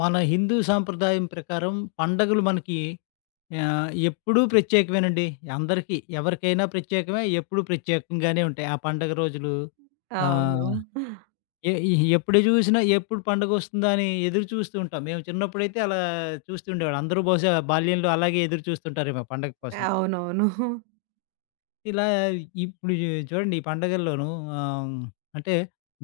మన హిందూ సాంప్రదాయం ప్రకారం పండగలు మనకి ఎప్పుడూ ప్రత్యేకమేనండి. అందరికీ ఎవరికైనా ప్రత్యేకమే. ఎప్పుడూ ప్రత్యేకంగానే ఉంటాయి. ఆ పండగ రోజులు అవును. ఆహ్, ఎ ఎప్పుడు చూసినా ఎప్పుడు పండగొస్తుందా అని ఎదురు చూస్తూ ఉంటాం. మేము చిన్నప్పుడైతే అలా చూస్తుండేవాళ్ళం. అందరూ బహుశా బాల్యంలో అలాగే ఎదురు చూస్తుంటారేమో పండగ కోసం. అవునవును. ఇలా ఇప్పుడు చూడండి, ఈ పండగల్లోనూ ఆహ్, అంటే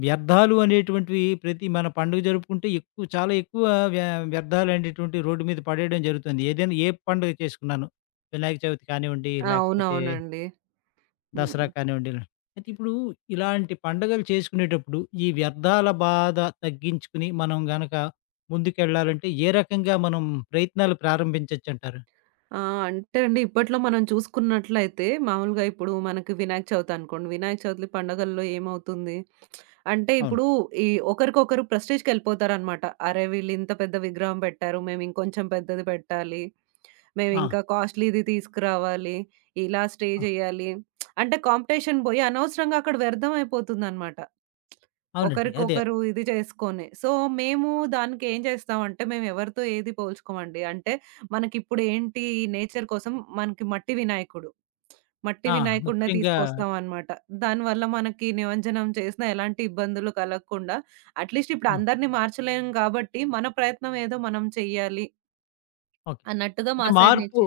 వ్యర్థాలు అనేటువంటివి ప్రతి మన పండుగ జరుపుకుంటే ఎక్కువ, చాలా ఎక్కువ వ్య వ్యర్థాలు అనేటువంటివి రోడ్డు మీద పడేయడం జరుగుతుంది. ఏదైనా ఏ పండుగ చేసుకున్నాను. వినాయక చవితి కానివ్వండి, లేకపోతే అవునవునండి. దసరా హ్మ్. కానివ్వండి. అయితే ఇప్పుడు ఇలాంటి పండుగలు చేసుకునేటప్పుడు ఈ వ్యర్థాల బాధ తగ్గించుకుని మనం గనక ముందుకెళ్ళాలంటే ఏ రకంగా మనం ప్రయత్నాలు ప్రారంభించొచ్చంటారు? ఆ! అంటే అండి ఇప్పట్లో మనం చూసుకున్నట్లయితే మామూలుగా ఇప్పుడు మనకి వినాయక చవితి అనుకోండి. వినాయక చవితి పండగల్లో ఏమవుతుంది? అంటే అవును. ఇప్పుడు ఈ ఒకరికొకరు ప్రెస్టీజ్‌కెళ్ళిపోతారనమాట. అరే! వీళ్ళు ఇంత పెద్ద విగ్రహం పెట్టారు. మేము ఇంకొంచెం పెద్దది పెట్టాలి. మేము ఆ! ఇంకా కాస్ట్‌లీది తీసుకురావాలి. ఇలా ఆ! స్టేజేయాలి. అంటే కాంపిటీషన్ పోయి అనవసరంగా అక్కడ వ్యర్థం అయిపోతుందనమాట. అవునండి. అదే. ఒకరికొకరు ఇది చేసుకొని. సో, మేము దానికేం చేస్తామంటే, మేమెవరితో ఏది పోల్చుకోమండి. అంటే, మనకిప్పుడు ఏంటి నేచర్ కోసం మనకి మట్టి వినాయకుడు. మట్టి ఆ! వినాయకుడినే ముఖ్యంగా. తీసుకొస్తామనమాట. దానివల్ల మనకి నిమజ్జనం చేసినా ఎలాంటి ఇబ్బందులు కలగకుండా, అట్‌లీస్ట్ ఇప్పుడు ఆ! అందరిని మార్చలేం కాబట్టి, మన ప్రయత్నం ఏదో మనం చెయ్యాలి ఓకే. అన్నట్టుగా మా అంటే సైడ్ మార్పు, నుంచి.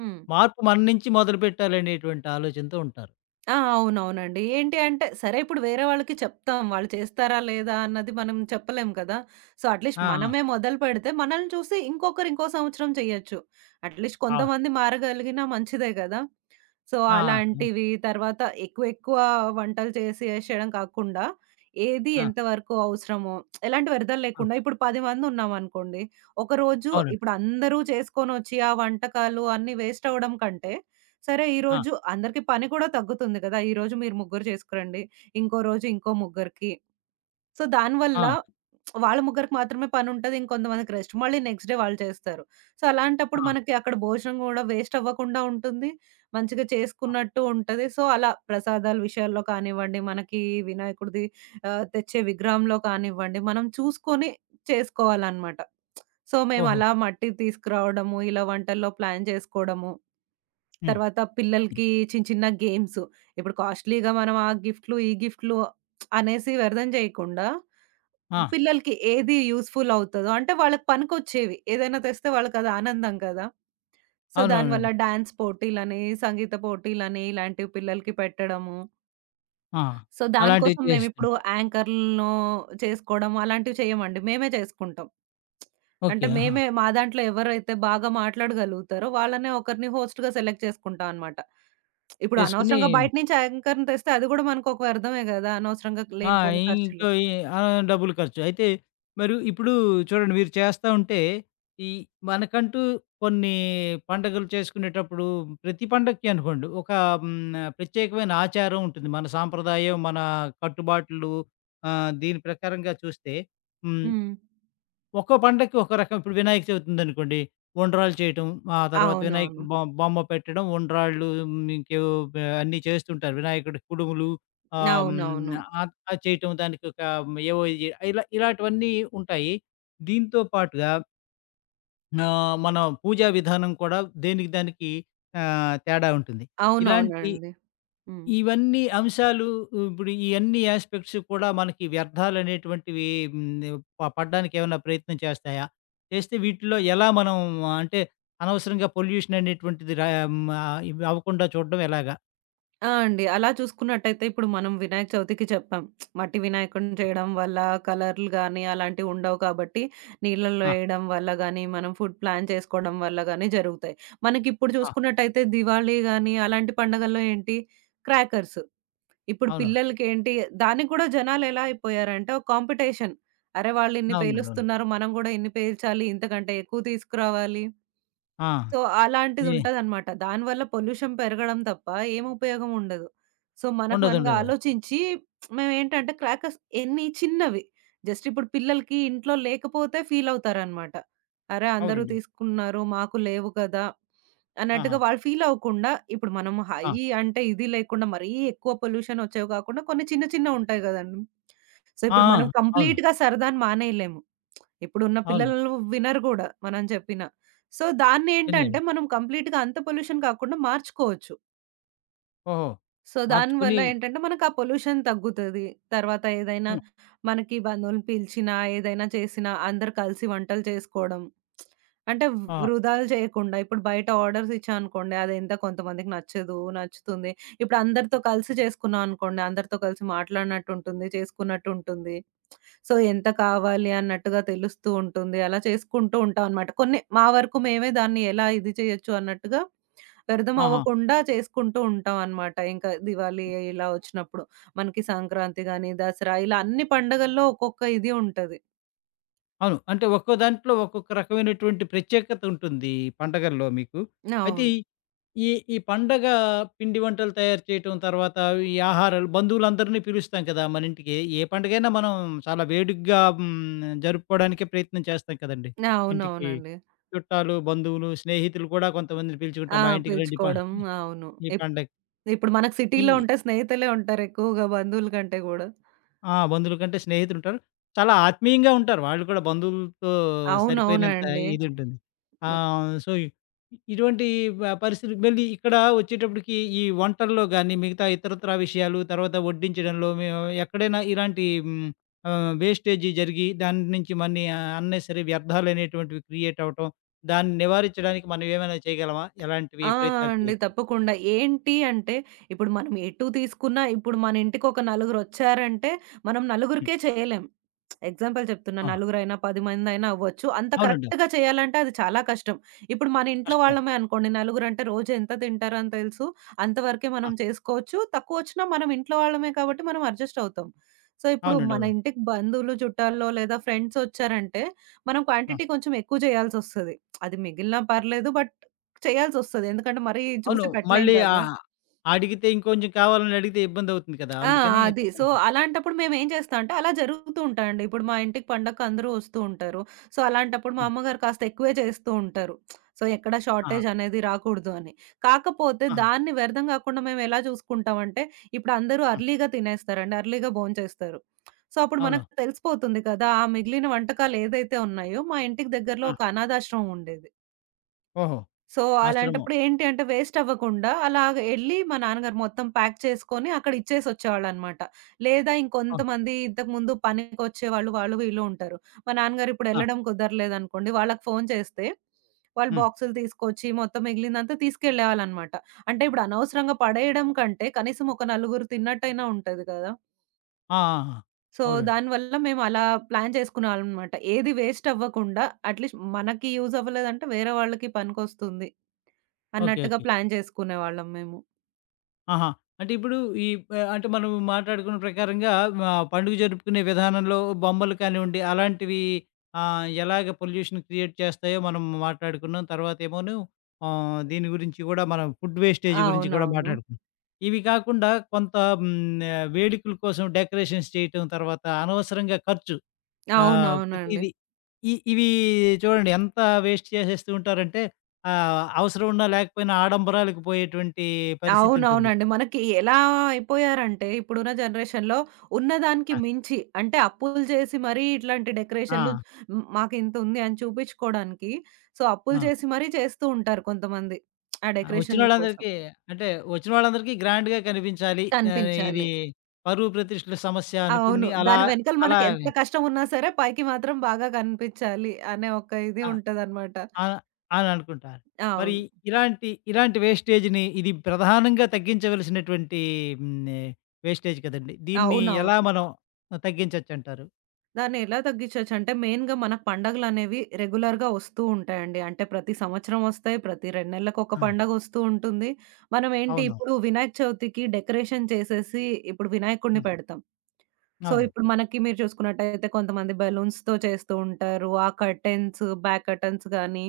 హ్మ్. మార్పు మన నుంచి మొదలుపెట్టాలనేటువంటి ఆలోచనతో ఉంటారు. ఆ! అవునవునండి. ఏంటి అంటే, సరే ఇప్పుడు వేరే వాళ్ళకి చెప్తాం. వాళ్ళు చేస్తారా లేదా అన్నది మనం చెప్పలేం కదా! సో, అట్‌లీస్ట్ ఆ! మనమే మొదలుపెడితే మనల్ని చూసి ఇంకొకరు ఇంకో సంవత్సరం చేయొచ్చు. అట్‌లీస్ట్ ఆ! కొంతమంది మారగలిగినా మంచిదే కదా! సో, ఆ! ఆ! హ్మ్. అలాంటివి తర్వాత ఎక్కువ ఎక్కువ వంటలు చేసేసేయడం కాకుండా, ఏది ఆ! ఎంతవరకు అవసరమో ఎలాంటి వ్యర్థాలు ఆ! లేకుండా ఇప్పుడు 10 మందున్నామనుకోండి. ఒకరోజు అవునండి. ఇప్పుడు అందరూ చేసుకొనొచ్చి ఆ వంటకాలు అన్నీ వేస్ట్ అవ్వడం కంటే సరే ఆ! ఈరోజు అందరికి పని కూడా తగ్గుతుంది కదా! ఈరోజు మీరు ముగ్గురు చేసుకురండి. ఇంకో రోజు ఇంకో ముగ్గురికి. సో, ఆ! దానివల్ల వాళ్ళ ముగ్గురికి మాత్రమే పనుంటది. ఇంకొంతమందికి రెస్ట్. మళ్ళీ నెక్స్ట్ డే వాళ్ళు చేస్తారు. సో, ఆ! అలాంటప్పుడు మనకి అక్కడ భోజనం గూడా వేస్ట్ అవ్వకుండా ఉంటుంది. మంచిగా ఆ! చేసుకున్నట్టు ఉంటది. సో, అలా ప్రసాదాల విషయాల్లో కానివ్వండి, మనకి వినాయకుడిది తెచ్చే విగ్రహంలో కానివ్వండి, మనం చూసుకొని చేసుకోవాలనమాట. సో, ఓహో! మేమలా మట్టి తీసుకురావడము, ఇలా వంటల్లో ప్లాన్ చేసుకోవడము. హ్మ్. తర్వాత పిల్లలకి చిన్న చిన్న గేమ్స్. ఇప్పుడు కాస్ట్‌లీగా మనం ఆ గిఫ్ట్‌లు, ఈ గిఫ్ట్‌లు అనేసి వ్యర్థం చేయకుండా, ఆ! పిల్లలకి ఏది యూజ్‌ఫుల్ అవుతదో అంటే వాళ్ళకి పనికొచ్చేవి. ఏదైనా తెస్తే వాళ్ళకది ఆనందం కదా! సో, దానివల్ల అవునవునండి. డాన్స్ పోటీలని, సంగీత పోటీలని ఇలాంటివి పిల్లలకి పెట్టడము. ఆ! సో, అలాంటివి దానికోసం మేమిప్పుడు చేస్తుంటారు. యాంకర్‌లను చేసుకోవడం అలాంటివి చేయమండి. మేమే చేసుకుంటాం. ఓకే. అంటే ఆహా! మేమే మా దాంట్లో ఎవరైతే బాగా మాట్లాడగలుగుతారో వాళ్ళనే ఒకరిని హోస్ట్‌గా సెలెక్ట్ చేసుకుంటాం అన్నమాట. ఇప్పుడు చేసుకొని. అనవసరంగా బయట నుంచి యాంకర్‌ని తెస్తే అది గూడా మనకొక వ్యర్థమే గదా! అనవసరంగా ఆ! లేనిపోని ఖర్చులు. ఇంకో ఆ! డబ్బులు ఖర్చు. అయితే మరి ఇప్పుడు చూడండి, మీరు చేస్తా ఉంటే, ఈ మనకంటూ కొన్ని పండగలు చేసుకునేటప్పుడు ప్రతి పండక్కి అనుకోండి ఒక ప్రత్యేకమైన ఆచారం ఉంటుంది. మన సాంప్రదాయం, మన కట్టుబాట్లు దీని ప్రకారంగా చూస్తే. హ్మ్. హ్మ్. ఒక్కో పండక్కి ఒక రకం, ఇప్పుడు వినాయక చవితి ఉందనుకోండి. ఉండ్రాళ్ళు చేయటం, ఆ తర్వాత అవునవును. వినాయకుడి బొమ్మ పెట్టడం, ఉండ్రాళ్ళు, ఇంకేవో అన్నీ చేస్తుంటారు. వినాయకుడి కుడుములు. హ్మ్. అవునవును. అది చేయటం, దానికి ఒక ఏవో ఇలా ఇలాంటివన్నీ ఉంటాయి. దీంతో పాటుగా మన పూజా విధానం కూడా దేనికి దానికి తేడా ఉంటుంది. ఇలాంటి అవునవునండి. హ్మ్. ఇవన్నీ అంశాలు, ఇప్పుడు ఈ అన్ని యాస్పెక్ట్స్ కూడా మనకి వ్యర్థాలనేటువంటివి హ్మ్. పడడానికి ఏమన్నా ప్రయత్నం చేస్తాయా? చేస్తే వీటిలో ఎలా మనం, అంటే అనవసరంగా పొల్యూషన్ అనేటువంటిది ఇవి అవ్వకుండా చూడడం ఎలాగా? ఆ! అండి. అలా చూసుకున్నట్టయితే ఇప్పుడు మనం వినాయక చవితికి చెప్పాం. మట్టి వినాయకుడిని చేయడం వల్ల కలర్‌లు గానీ అలాంటివి ఉండవు కాబట్టి, నీళ్ళల్లో ఆ! ఏయడం వల్ల గానీ, మనం ఫుడ్ ప్లాన్ చేసుకోవడం వల్ల గానీ జరుగుతాయి. మనకిప్పుడు ఆ! చూసుకున్నట్టయితే దివాళీ గానీ, అలాంటి పండగల్లో ఏంటి క్రాకర్స్. ఇప్పుడు అవును. పిల్లలకేంటి దానికి కూడా జనాలెలా అయిపోయారంటే ఒక కాంపిటీషన్. అరే! వాళ్ళిన్ని అవునండి. అవును. పేలుస్తున్నారు. మనం గూడా ఇన్ని పేల్చాలి. ఇంతకంటే ఎక్కువ తీసుకురావాలి. ఆ! సో, ఏ అలాంటిదుంటదనమాట. దానివల్ల పొల్యూషన్ పెరగడం తప్ప ఏం ఉపయోగం ఉండదు. సో, మనకు ఉండదు. మనంగా ఉండదు. ఆలోచించి మేమేంటంటే క్రాకర్స్ ఎన్ని చిన్నవి జస్ట్ ఇప్పుడు పిల్లలకి ఇంట్లో లేకపోతే ఫీలవుతారనమాట. అరే! అందరూ అవునండి. తీసుకున్నారు, మాకు లేవు కదా! ఆహా! అన్నట్టుగా వాళ్ళు ఫీలవ్వకుండా ఇప్పుడు మనం హై ఆ! అంటే ఇది లేకుండా మరీ ఎక్కువ పొల్యూషన్ వచ్చేవి కాకుండా కొన్ని చిన్న చిన్నవుంటాయి గదండీ! సో, ఆ! ఇప్పుడు మనం ఆ! అవును. కంప్లీట్‌గా సరదాని మానేయలేము. ఇప్పుడున్న అవును. పిల్లలు వినరు గూడా మనం చెప్పినా. సో, విన్నాను. దాన్నేంటంటే మనం కంప్లీట్‌గా అంత పొల్యూషన్ కాకుండా మార్చుకోవచ్చు. ఓహో! సో, మార్చుకుని. దానివల్ల ఏంటంటే మనకు ఆ పొల్యూషన్ తగ్గుతది. తర్వాత ఏదైనా హ్మ్. మనకి బంధువులను పిలిచినా, ఏదైనా చేసినా అందరూ కలిసి వంటలు చేసుకోవడం. అంటే ఆ! వృధాలు చేయకుండా ఇప్పుడు బయట ఆర్డర్స్ ఇచ్చామనుకోండి అదెంత కొంతమందికి నచ్చదు, నచ్చుతుంది. ఇప్పుడు అందరితో కలిసి చేసుకున్నాం అనుకోండి అందరితో కలిసి మాట్లాడినట్టుంటుంది, చేసుకున్నట్టుంటుంది. సో, ఎంత కావాలి అన్నట్టుగా తెలుస్తూ ఉంటుంది. అలా చేసుకుంటూ ఉంటామనమాట. కొన్ని మా వరకు మేమే దాన్ని ఎలా ఇది చేయొచ్చు అన్నట్టుగా వ్యర్థం ఆహా! అవ్వకుండా చేసుకుంటూ ఉంటామనమాట. ఇంకా దివాళీ ఇలా వచ్చినప్పుడు. మనకి సంక్రాంతి గాని, దసరా ఇలా అన్ని పండగల్లో ఒక్కొక్క ఇది ఉంటది. అవును. అంటే ఒక్కో దాంట్లో ఒక్కొక్క రకమైనటువంటి ప్రత్యేకత ఉంటుంది పండగల్లో మీకు. అయితే ఈ అవును. ఈ ఈ పండగ పిండి వంటలు తయారు చేయటం, తర్వాత ఈ ఆహారాలు, బంధువులందరినీ పిలుస్తాం కదా మన ఇంటికి. ఏ పండగైనా మనం చాలా వేడుగ్గా జరుపుకోవడానికే ప్రయత్నం చేస్తాం కదండీ! ఇంటికి అవునవునండి. చుట్టాలు, బంధువులు, స్నేహితులు కూడా కొంతమందిని ఆ! పిలుచుకుంటాం. మా ఇంటికి రండి, పిలుచుకోవడం. అవును. ఈ ఇప్ పండగకి. ఇప్పుడు మనకు సిటీలో ఉంటే స్నేహితులే ఉంటారు ఎక్కువగా బంధువుల కంటే గూడా. ఆ! బంధువుల కంటే స్నేహితులుంటారు. చాలా ఆత్మీయంగా ఉంటారు. వాళ్ళు కూడా బంధువులతో సరిపోయినంత అవునవునండి. ఇదుంటుంది. సో, ఇటువంటి పరిస్థితి మళ్ళీ ఇక్కడ వచ్చేటప్పటికి, ఈ వంటల్లో గానీ, మిగతా ఇతరత్రా విషయాలు, తర్వాత వడ్డించడంలో మేము ఎక్కడైనా ఇలాంటి వేస్టేజ్ జరిగి, దాని నుంచి మన్ని అన్నెసరీ వ్యర్థాలనేటువంటివి క్రియేట్ అవ్వటం, దాన్ని నివారించడానికి మనం ఏమైనా చేయగలమా? ఎలాంటివి ఆ! ప్రయత్నాలు అండి. చేయొచ్చు? తప్పకుండా. ఏంటి అంటే, ఇప్పుడు మనం ఎటు తీసుకున్నా ఇప్పుడు మన ఇంటికొక నలుగురొచ్చారంటే, మనం హ్మ్. నలుగురికే చేయలేం. ఎగ్జాంపుల్ చెప్తున్నా. ఆ! నలుగురైనా, 10 మందైనా అవ్వచ్చు. అంత అవునండి. కరెక్ట్‌గా చేయాలంటే అది చాలా కష్టం. ఇప్పుడు మన ఇంట్లో కష్టమే. వాళ్ళమే అనుకోండి. నలుగురంటే రోజు ఎంత తింటారో అని తెలుసు. అంతవరకే ఆ! మనం చేసుకోవచ్చు. తక్కువొచ్చినా మనం ఇంట్లో వాళ్ళమే కాబట్టి మనం అడ్జస్ట్ అవుతాం. సో, ఇప్పుడు అవునండి. మన అవునండి. ఇంటికి బంధువులు, చుట్టాల్లో లేదా ఫ్రెండ్సొచ్చారంటే, మనం ఆ! క్వాంటిటీ కొంచెం ఎక్కువ చేయాల్సొస్తది. అది మిగిలినా పర్లేదు. బట్ చేయాల్సొస్తది. ఎందుకంటే మరీ అవును. చూసి పెట్టలేం మళ్ళీ కదా! అడిగితే ఇంకొంచెం కావాలని అడిగితే ఇబ్బందవుతుంది కదా! ఆ! అందుకని అది. సో, తప్పనిసరి. అలాంటప్పుడు మేమేం చేస్తా అంటే అలా జరుగుతూ ఉంటాయండి. ఇప్పుడు మా ఇంటికి పండగకి అందరూ వస్తూ ఉంటారు. సో, అలాంటప్పుడు మా ఆ! అమ్మగారు కాస్త ఎక్కువే చేస్తూ ఉంటారు. సో, ఎక్కడ ఆహా! షార్టేజ్ అనేది రాకూడదు అని. కాకపోతే ఆహా! దాన్ని వ్యర్థం గాకుండా మేమెలా చూసుకుంటామంటే ఇప్పుడు అందరూ ఆ! అర్లీగా తినేస్తారండి. అర్లీగా భోంచేస్తారు. సో, అప్పుడు అవును. మనకు తెలిసిపోతుంది కదా! ఆ మిగిలిన వంటకాలేదైతే ఉన్నాయో మా ఇంటికి దగ్గరలో ఆ! ఒక అనాథాశ్రమం ఉండేది. ఓహో! సో, ఆశ్రమం. అలాంటప్పుడు ఏంటి అంటే వేస్ట్ అవ్వకుండా అలాగ ఎళ్లి మా నాన్నగారు మొత్తం ప్యాక్ చేసుకొని అక్కడ ఇచ్చేసొచ్చేవాళ్ళనమాట. లేదా ఆ! ఇంకొంతమంది ఇంతకుముందు పనికొచ్చేవాళ్ళు వాళ్ళు వాళ్ళు వీళ్ళు ఉంటారు. మా నాన్నగారు ఇప్పుడు ఆ! ఎళ్ళడం కుదరలేదనుకోండి వాళ్ళకి ఫోను చేస్తే వాళ్ళు హ్మ్. బాక్సులు తీసుకొచ్చి మొత్తం మిగిలిందంతా తీసుకెళ్ళేవాళ్ళనమాట. అంటే ఇప్పుడు అనవసరంగా పడేయడం కంటే కనీసం ఒక నలుగురు తిన్నట్టైనా ఉంటది కదా! ఆ! ఆ! ఆ! సో, అవునండి. దానివల్ల మేము అలా ప్లాన్ చేసుకునేవాళ్ళమనమాట. ఏది వేస్ట్ అవ్వకుండా అట్‌లీస్ట్ మనకి యూజ్ అవ్వలేదంటే వేరే వాళ్ళకి పనికొస్తుంది. ఓకే. అన్నట్టుగా ఓకే. ప్లాన్ చేసుకునేవాళ్ళం మేము. ఆహా! అంటే ఇప్పుడు ఈ అంటే మనం మాట్లాడుకున్న ప్రకారంగా పండుగ జరుపుకునే విధానంలో బొమ్మలు కానివ్వండి, అలాంటివి ఎలాగ పొల్యూషన్ క్రియేట్ చేస్తాయో మనం మాట్లాడుకున్నాం. తర్వాతేమోను దీని గురించి గూడా మనం ఫుడ్ వేస్టేజ్ గురించి కూడా అవునవును. మాట్లాడుకున్నాం. ఇవి కాకుండా కొంత హ్మ్, వేడుకల కోసం డెకరేషన్స్ చేయటం, తర్వాత అనవసరంగా ఖర్చు. అవునవునండి. ప్రతీది ఇవి చూడండి, ఎంత వేస్ట్ చేసేస్తూ ఉంటారంటే, అవసరం ఉన్నా లేకపోయినా ఆడంబరాలకు పోయేటువంటి పరిస్థితుంటుంది. అవునవునండి. మనకి ఎలా అయిపోయారంటే ఇప్పుడున్న జనరేషన్‌లో ఉన్నదానికి ఆ! మించి అంటే అప్పులు చేసి మరీ ఇట్లాంటి డెకరేషన్‌లు ఆ! హ్మ్, మాకింతుంది అని చూపించుకోవడానికి సో, అప్పులు చేసి మరీ చేస్తూ ఉంటారు కొంతమంది. ఆ ఆ! డెకరేషన్‌ల కోసం. అంటే, వచ్చిన వాళ్ళందరికీ గ్రాండ్‌గా కనిపించాలి. ఇది కనిపించాలి. పరువు ప్రతిష్టల సమస్య అవును. అనుకుని అలా. దాని వెనకాల అలా. మనకి ఎంత కష్టం ఉన్నా సరే పైకి మాత్రం బాగా కనిపించాలి అనే ఒక ఇది ఆ! ఉంటదన్నమాట. ఆ! అని అనుకుంటారు. మరి అవును. ఇలాంటి వేస్టేజ్‌ని, ఇది ప్రధానంగా తగ్గించవలసినటువంటి హ్మ్, ఆహ్, వేస్టేజ్ కదండీ. దీన్ని ఎలా అవునవును. మనం తగ్గించొచ్చంటారు? దాన్ని ఎలా తగ్గించొచ్చు అంటే, మెయిన్‌గా మనకు పండగలనేవి రెగ్యులర్‌గా వస్తూ ఉంటాయండి. అంటే ప్రతి సంవత్సరం వస్తాయి. ప్రతి 2 నెలలకొక ఆ! పండగొస్తూ ఉంటుంది. మనం ఏంటి అవును. ఇప్పుడు వినాయక చవితికి డెకరేషన్ చేసేసి ఇప్పుడు వినాయకుడిని హ్మ్. పెడతాం. సో, అవును. ఇప్పుడు మనకి మీరు చూసుకున్నట్టయితే కొంతమంది బెలూన్స్‌తో చేస్తూ ఉంటారు. ఆ కర్టెన్స్, బ్యాక్ కర్టెన్స్ గానీ,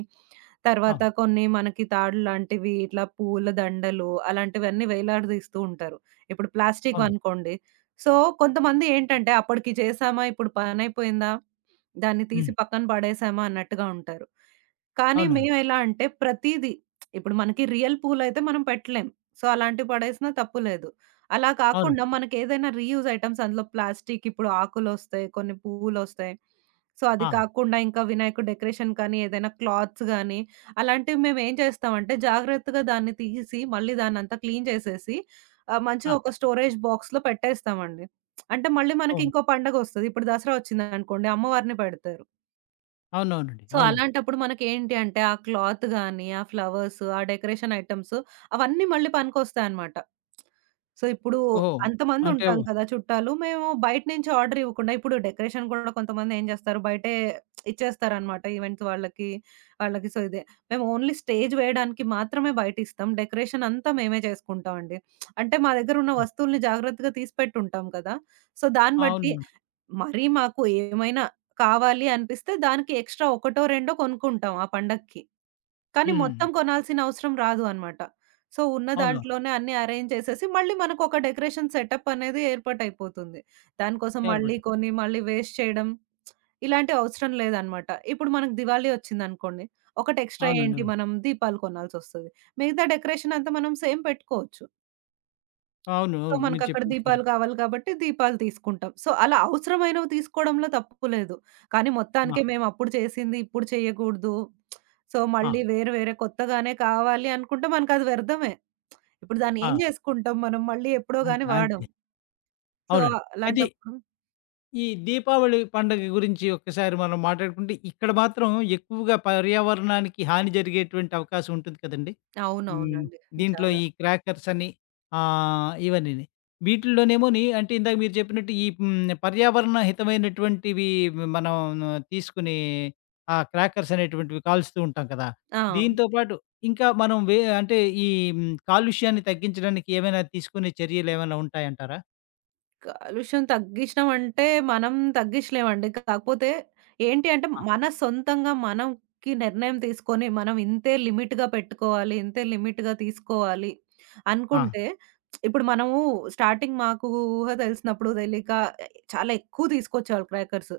తర్వాత అవును. కొన్ని మనకి తాడు లాంటివి ఇట్లా పూల దండలు అలాంటివన్నీ వేలాడదీస్తూ ఉంటారు. ఇప్పుడు అవును. ప్లాస్టిక్‌వనుకోండి. సో, కొంతమంది ఏంటంటే అప్పటికి చేశామా, ఇప్పుడు పనైపోయిందా, దాన్ని హ్మ్. తీసి పక్కన పడేసామా అన్నట్టుగా ఉంటారు. కానీ అవునవును. మేమెలా అంటే ప్రతీదీ ఇప్పుడు మనకి రియల్ పూలయితే మనం పెట్టలేం. సో, అలాంటివి పడేసినా తప్పు లేదు. అలా కాకుండా అవునండి. మనకేదైనా రీయూజ్ ఐటెమ్స్ అందులో ప్లాస్టిక్ ఇప్పుడు ఆకులొస్తాయి, కొన్ని పువ్వులొస్తాయి. సో, అది ఆ! కాకుండా ఇంకా వినాయకుడు డెకరేషన్ కానీ, ఏదైనా క్లాత్స్ గానీ, అలాంటివి మేమేం చేస్తామంటే జాగ్రత్తగా దాన్ని తీసి మళ్ళీ దాన్నంతా క్లీన్ చేసేసి ఆ! మంచిగా ఒక స్టోరేజ్ బాక్స్‌లో పెట్టేస్తామండి. అంటే మళ్ళీ మనకి అవును. ఇంకో పండగొస్తది. ఇప్పుడు దసరా వచ్చిందనుకోండి అమ్మవారిని పెడతారు. అవునవునండి. సో, అవును. అలాంటప్పుడు మనకేంటి అంటే, ఆ క్లాత్ గాని, ఆ ఫ్లవర్స్, ఆ డెకరేషన్ ఐటెమ్స్ అవన్నీ మళ్ళీ పనికొస్తాయనమాట. సో, ఇప్పుడు ఓహో! అంటే. అంతమందుంటాం కదా చుట్టాలు. మేము బయట నుంచి ఆర్డర్ ఇవ్వకుండా ఇప్పుడు డెకరేషన్ కూడా కొంతమందేం జేస్తారు, బయటే ఇచ్చేస్తారనమాట ఈవెంట్స్ వాళ్ళకి, వాళ్ళకి. సో, ఇదే. మేము ఓన్లీ స్టేజ్ వేయడానికి మాత్రమే బయటిస్తాం. డెకరేషన్ అంతా మేమే చేసుకుంటామండి. అంటే మా దగ్గరున్న వస్తువుల్ని జాగ్రత్తగా తీసిపెట్టుంటాం కదా! సో, దాన్ని బట్టి అవును. మరీ మాకు ఏమైనా కావాలి అనిపిస్తే దానికి ఎక్స్‌ట్రా ఒకటో, రెండో కొనుక్కుంటాం ఆ పండక్కి. కానీ హుహు. మొత్తం కొనాల్సిన అవసరం రాదు అనమాట. సో, ఉన్న అవును. దాంట్లోనే అన్నీ అరేంజ్ చేసేసి మళ్ళీ మనకొక డెకరేషన్ సెటప్ అనేది ఏర్పాటయిపోతుంది. దానికోసం మళ్ళీ ఎవరుబట్టి. కొని, మళ్ళీ వేస్ట్ చేయడం ఇలాంటివి అవసరం లేదనమాట. ఇప్పుడు మనకు దివాళీ వచ్చిందనుకోండి. ఒకటి ఎక్స్‌ట్రా అవునండి. ఏంటి అవును. మనం దీపాలు కొనాల్సొస్తది. మిగతా డెకరేషన్ అంతా మనం సేమ్ పెట్టుకోవచ్చు. అవును. సో, అవును. మీరు మనకక్కడ చెప్పింది దీపాలు కరెక్ట్. కావాలి కాబట్టి దీపాలు తీసుకుంటాం. సో, అలా అవసరమైనవి తీసుకోవడంలో తప్పు లేదు. కానీ ఆ! మొత్తానికే మేమప్పుడు చేసింది ఇప్పుడు చేయకూడదు. సో, ఆ! మళ్ళీ వేరే వేరే కొత్తగానే కావాలి అనుకుంటే మనకది వ్యర్థమే. ఇప్పుడు దాన్ని ఆ! ఏం చేసుకుంటాం మనం మళ్ళీ ఎప్పుడో గాని అంతే. వాడం. అంతే. సో, అవునండి. అయితే అలాంటప్పుడు ఈ దీపావళి పండగ గురించి ఒక్కసారి మనం మాట్లాడుకుంటే, ఇక్కడ మాత్రం ఎక్కువగా పర్యావరణానికి హాని జరిగేటువంటి అవకాశం ఉంటుంది కదండీ! హ్మ్. అవునవునండి. దీంట్లో చాలా. ఈ క్రాకర్స్ అని ఇవన్నీని. వీటిల్లోనేమోని, అంటే ఇందాక మీరు చెప్పినట్టు ఈ పర్యావరణ హితమైనటువంటివి మనం తీసుకొని ఆ క్రాకర్స్ అనేటువంటివి కాలుస్తూ ఉంటాం కదా! ఆ! దీంతో పాటు ఇంకా మనం అంటే ఈ కాలుష్యాన్ని తగ్గించడానికి ఏమైనా తీసుకునే చర్యలేమైనా ఉంటాయంటారా? కాలుష్యం తగ్గించడం అంటే, మనం తగ్గించలేమండి. కాకపోతే ఏంటి అంటే, ఆ! మన సొంతంగా మనకి నిర్ణయం తీసుకొని, మనం ఇంతే లిమిట్‌గా పెట్టుకోవాలి, ఇంతే లిమిట్‌గా తీసుకోవాలి ఆ! అనుకుంటే, ఇప్పుడు మనము స్టార్టింగ్ మాకు ఊహ తెలిసినప్పుడు తెలీక చాలా ఎక్కువ తీసుకొచ్చేవాళ్ళు క్రాకర్స్.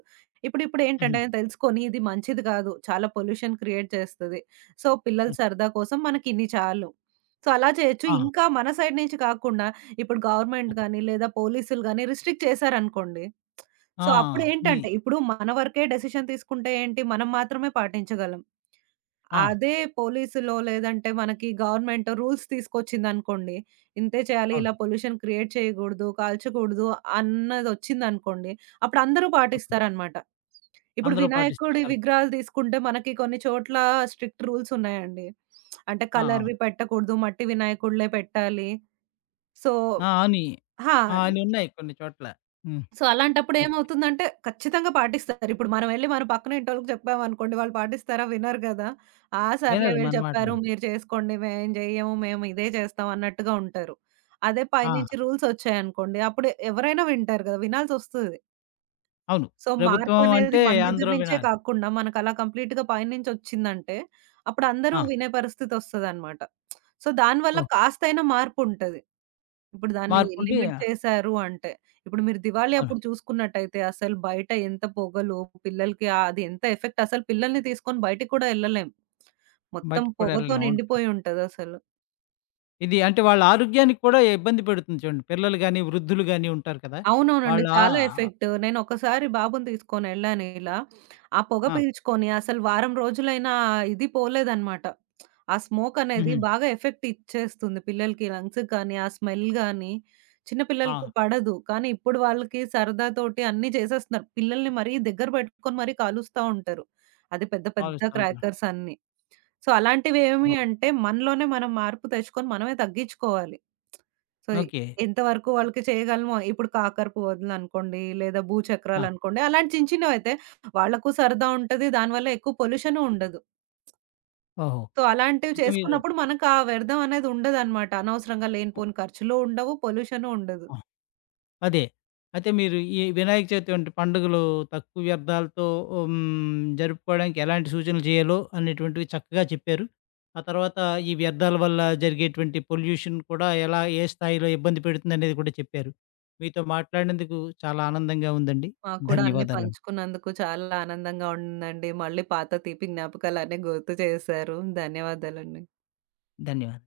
ఇప్పుడు ఇప్పుడు హుహు. ఏంటంటే, తెలుసుకొని ఇది మంచిది కాదు. చాలా పొల్యూషన్ క్రియేట్ చేస్తది. సో, పిల్లల హ్మ్. సరదా కోసం మనకిన్ని చాలు. సో, అలా చేయొచ్చు. ఆ! ఇంకా మన సైడ్ నుంచి కాకుండా ఇప్పుడు గవర్నమెంట్ గాని, లేదా పోలీసులు గాని రిస్ట్రిక్ట్ చేశారనుకోండి. ఆ! సో, ఇది. అప్పుడేంటంటే ఇప్పుడు మన వరకే డెసిషన్ తీసుకుంటే ఏంటి? మనం మాత్రమే పాటించగలం. ఆ! అదే పోలీసులో లేదంటే మనకి గవర్నమెంట్ రూల్స్ తీసుకొచ్చిందనుకోండి. ఇంతే చేయాలి, అవును. ఇలా పొల్యూషన్ క్రియేట్ చేయగూడదు, కాల్చకూడదు అన్నదొచ్చిందనుకోండి. అప్పుడు అందరూ తప్పదు. పాటిస్తారనమాట. ఇప్పుడు అందరూ పాటిస్తారు. వినాయకుడి కరెక్టే. విగ్రహాలు తీసుకుంటే మనకి కొన్ని చోట్ల స్ట్రిక్ట్ రూల్స్ ఉన్నాయండి. అంటే ఆ! ఆ! కలర్‌వి పెట్టకూడదు, మట్టి వినాయకుడిలే పెట్టాలి. సో ఆ! అని. హా! ఆ! అని ఉన్నాయి కొన్ని చోట్ల. హ్మ్. సో, అలాంటప్పుడు కరెక్ట్. ఏమవుతుందంటే ఖచ్చితంగా పాటిస్తారు. ఇప్పుడు మనం ఎళ్లి మన పక్కన ఇంటోళ్ళకి చెప్పామనుకోండి, వాళ్ళు పాటిస్తారా? వినరు గదా! ఆ! సర్లే వినరు, వీళ్ళు మన మాట చెప్పారు వినరు. మీరు చేసుకోండి. మేం జెయ్యము. మేము ఇదే చేస్తాం అన్నట్టుగా ఉంటారు. అదే పైనుంచి ఆ! రూల్సొచ్చాయనుకోండి, అప్పుడు ఎవరైనా వింటారు గదా! వినాల్సొస్తది. అవును. సో, ప్రభుత్వం మార్పనేది అంటే మన దగ్గర అందరూ నించే వినాలి. కాకుండా, మనకలా కంప్లీట్‌గా పైనుంచొచ్చిందంటే, అప్పుడందరూ ఆ! వినే పరిస్థితొస్తదనమాట. సో, దాని వల్ల ఓహ్! కాస్తైనా మార్పుంటది. ఇప్పుడు దాన్ని మార్పుండి. లిమిట్ చేశారు అంటే. ఇప్పుడు మీరు దివాళీ అవును. అప్పుడు చూసుకున్నట్టయితే, అసలు బయట ఎంత పొగలు, పిల్లలకి అది ఎంత ఎఫెక్ట్ అసలు పిల్లల్ని తీసుకొని బయటికి కూడా యెళ్ళలేం. మొత్తం బయటికి కూడా పొగతో వెళ్ళలేము. అవును. కరెక్ట్. నిండిపోయుంటదసలు. ఇది అంటే వాళ్ళ ఆరోగ్యానికి కూడా ఇబ్బంది పెడుతుంది చూడండి. పిల్లలు గాని, వృద్ధులు గాని ఉంటారు కదా! అవునవునండి. వాళ్ళ ఆ. చాలా ఎఫెక్ట్. నేనొకసారి బాబుని తీసుకొనెళ్ళాను ఇలా. ఆ పొగ ఆ! పీల్చుకొని అసలు వారం రోజులైనా ఇది పోలేదనమాట. ఆ స్మోక్ అనేది హుహు. బాగా ఎఫెక్ట్ ఇచ్చేస్తుంది పిల్లలకి. లంగ్స్‌కి గాని, ఆ స్మెల్ గాని చిన్న పిల్లలకి ఆ! పడదు. కానీ ఇప్పుడు వాళ్ళకి సరదాతోటి అన్నీ చేసేస్తున్నారు. పిల్లల్ని మరీ దగ్గర పెట్టుకొని మరీ కాలుస్తా ఉంటారు. అది పెద్ద పెద్ద కాలుస్తూ ఉంటున్నారు. క్రాకర్స్ అన్నీ. సో, అలాంటివేమి ఓహో! అంటే మనలోనే మనం మార్పు తెచ్చుకొని మనమే తగ్గించుకోవాలి. So, okay. ఎంత వరకు అద్ వాళ్ళకి చేయగలమో ఇప్పుడు కాకర పువ్వొదులనుకోండి, లేదా ఆ! భూచక్రాలనుకోండి అలాంటి చిన్న చిన్నవైతే వాళ్ళకు సరదా ఉంటది. దానివల్ల ఎక్కువ పొల్యూషను ఉండదు. ఓహో! సో, అలాంటివి అయితే మీరు. చేసుకున్నప్పుడు మనకు ఆ వ్యర్థం అనేది ఉండదనమాట. అనవసరంగా లేనిపోని ఖర్చులు ఉండవు, పొల్యూషను ఉండదు. అదే. అయితే మీరు ఈ వినాయక చవితి వంటి పండుగలు తక్కువ వ్యర్థాలతో జరుపుకోవడానికి ఎలాంటి సూచనలు చేయాలో అనేటువంటివి చక్కగా చెప్పారు. ఆ తర్వాత ఈ వ్యర్థాల వల్ల జరిగేటువంటి పొల్యూషన్ కూడా ఎలా ఏ స్థాయిలో ఇబ్బంది పెడుతుందనేది కూడా చెప్పారు. మీతో మాట్లాడినందుకు చాలా ఆనందంగా ఉందండి. మాకు కూడా అన్నీ ధన్యవాదాలండి. పంచుకున్నందుకు చాలా ఆనందంగా ఉందండి. మళ్ళీ పాత తీపి జ్ఞాపకాలన్నీ గుర్తు చేశారు. ధన్యవాదాలండి. ధన్యవాదాలు.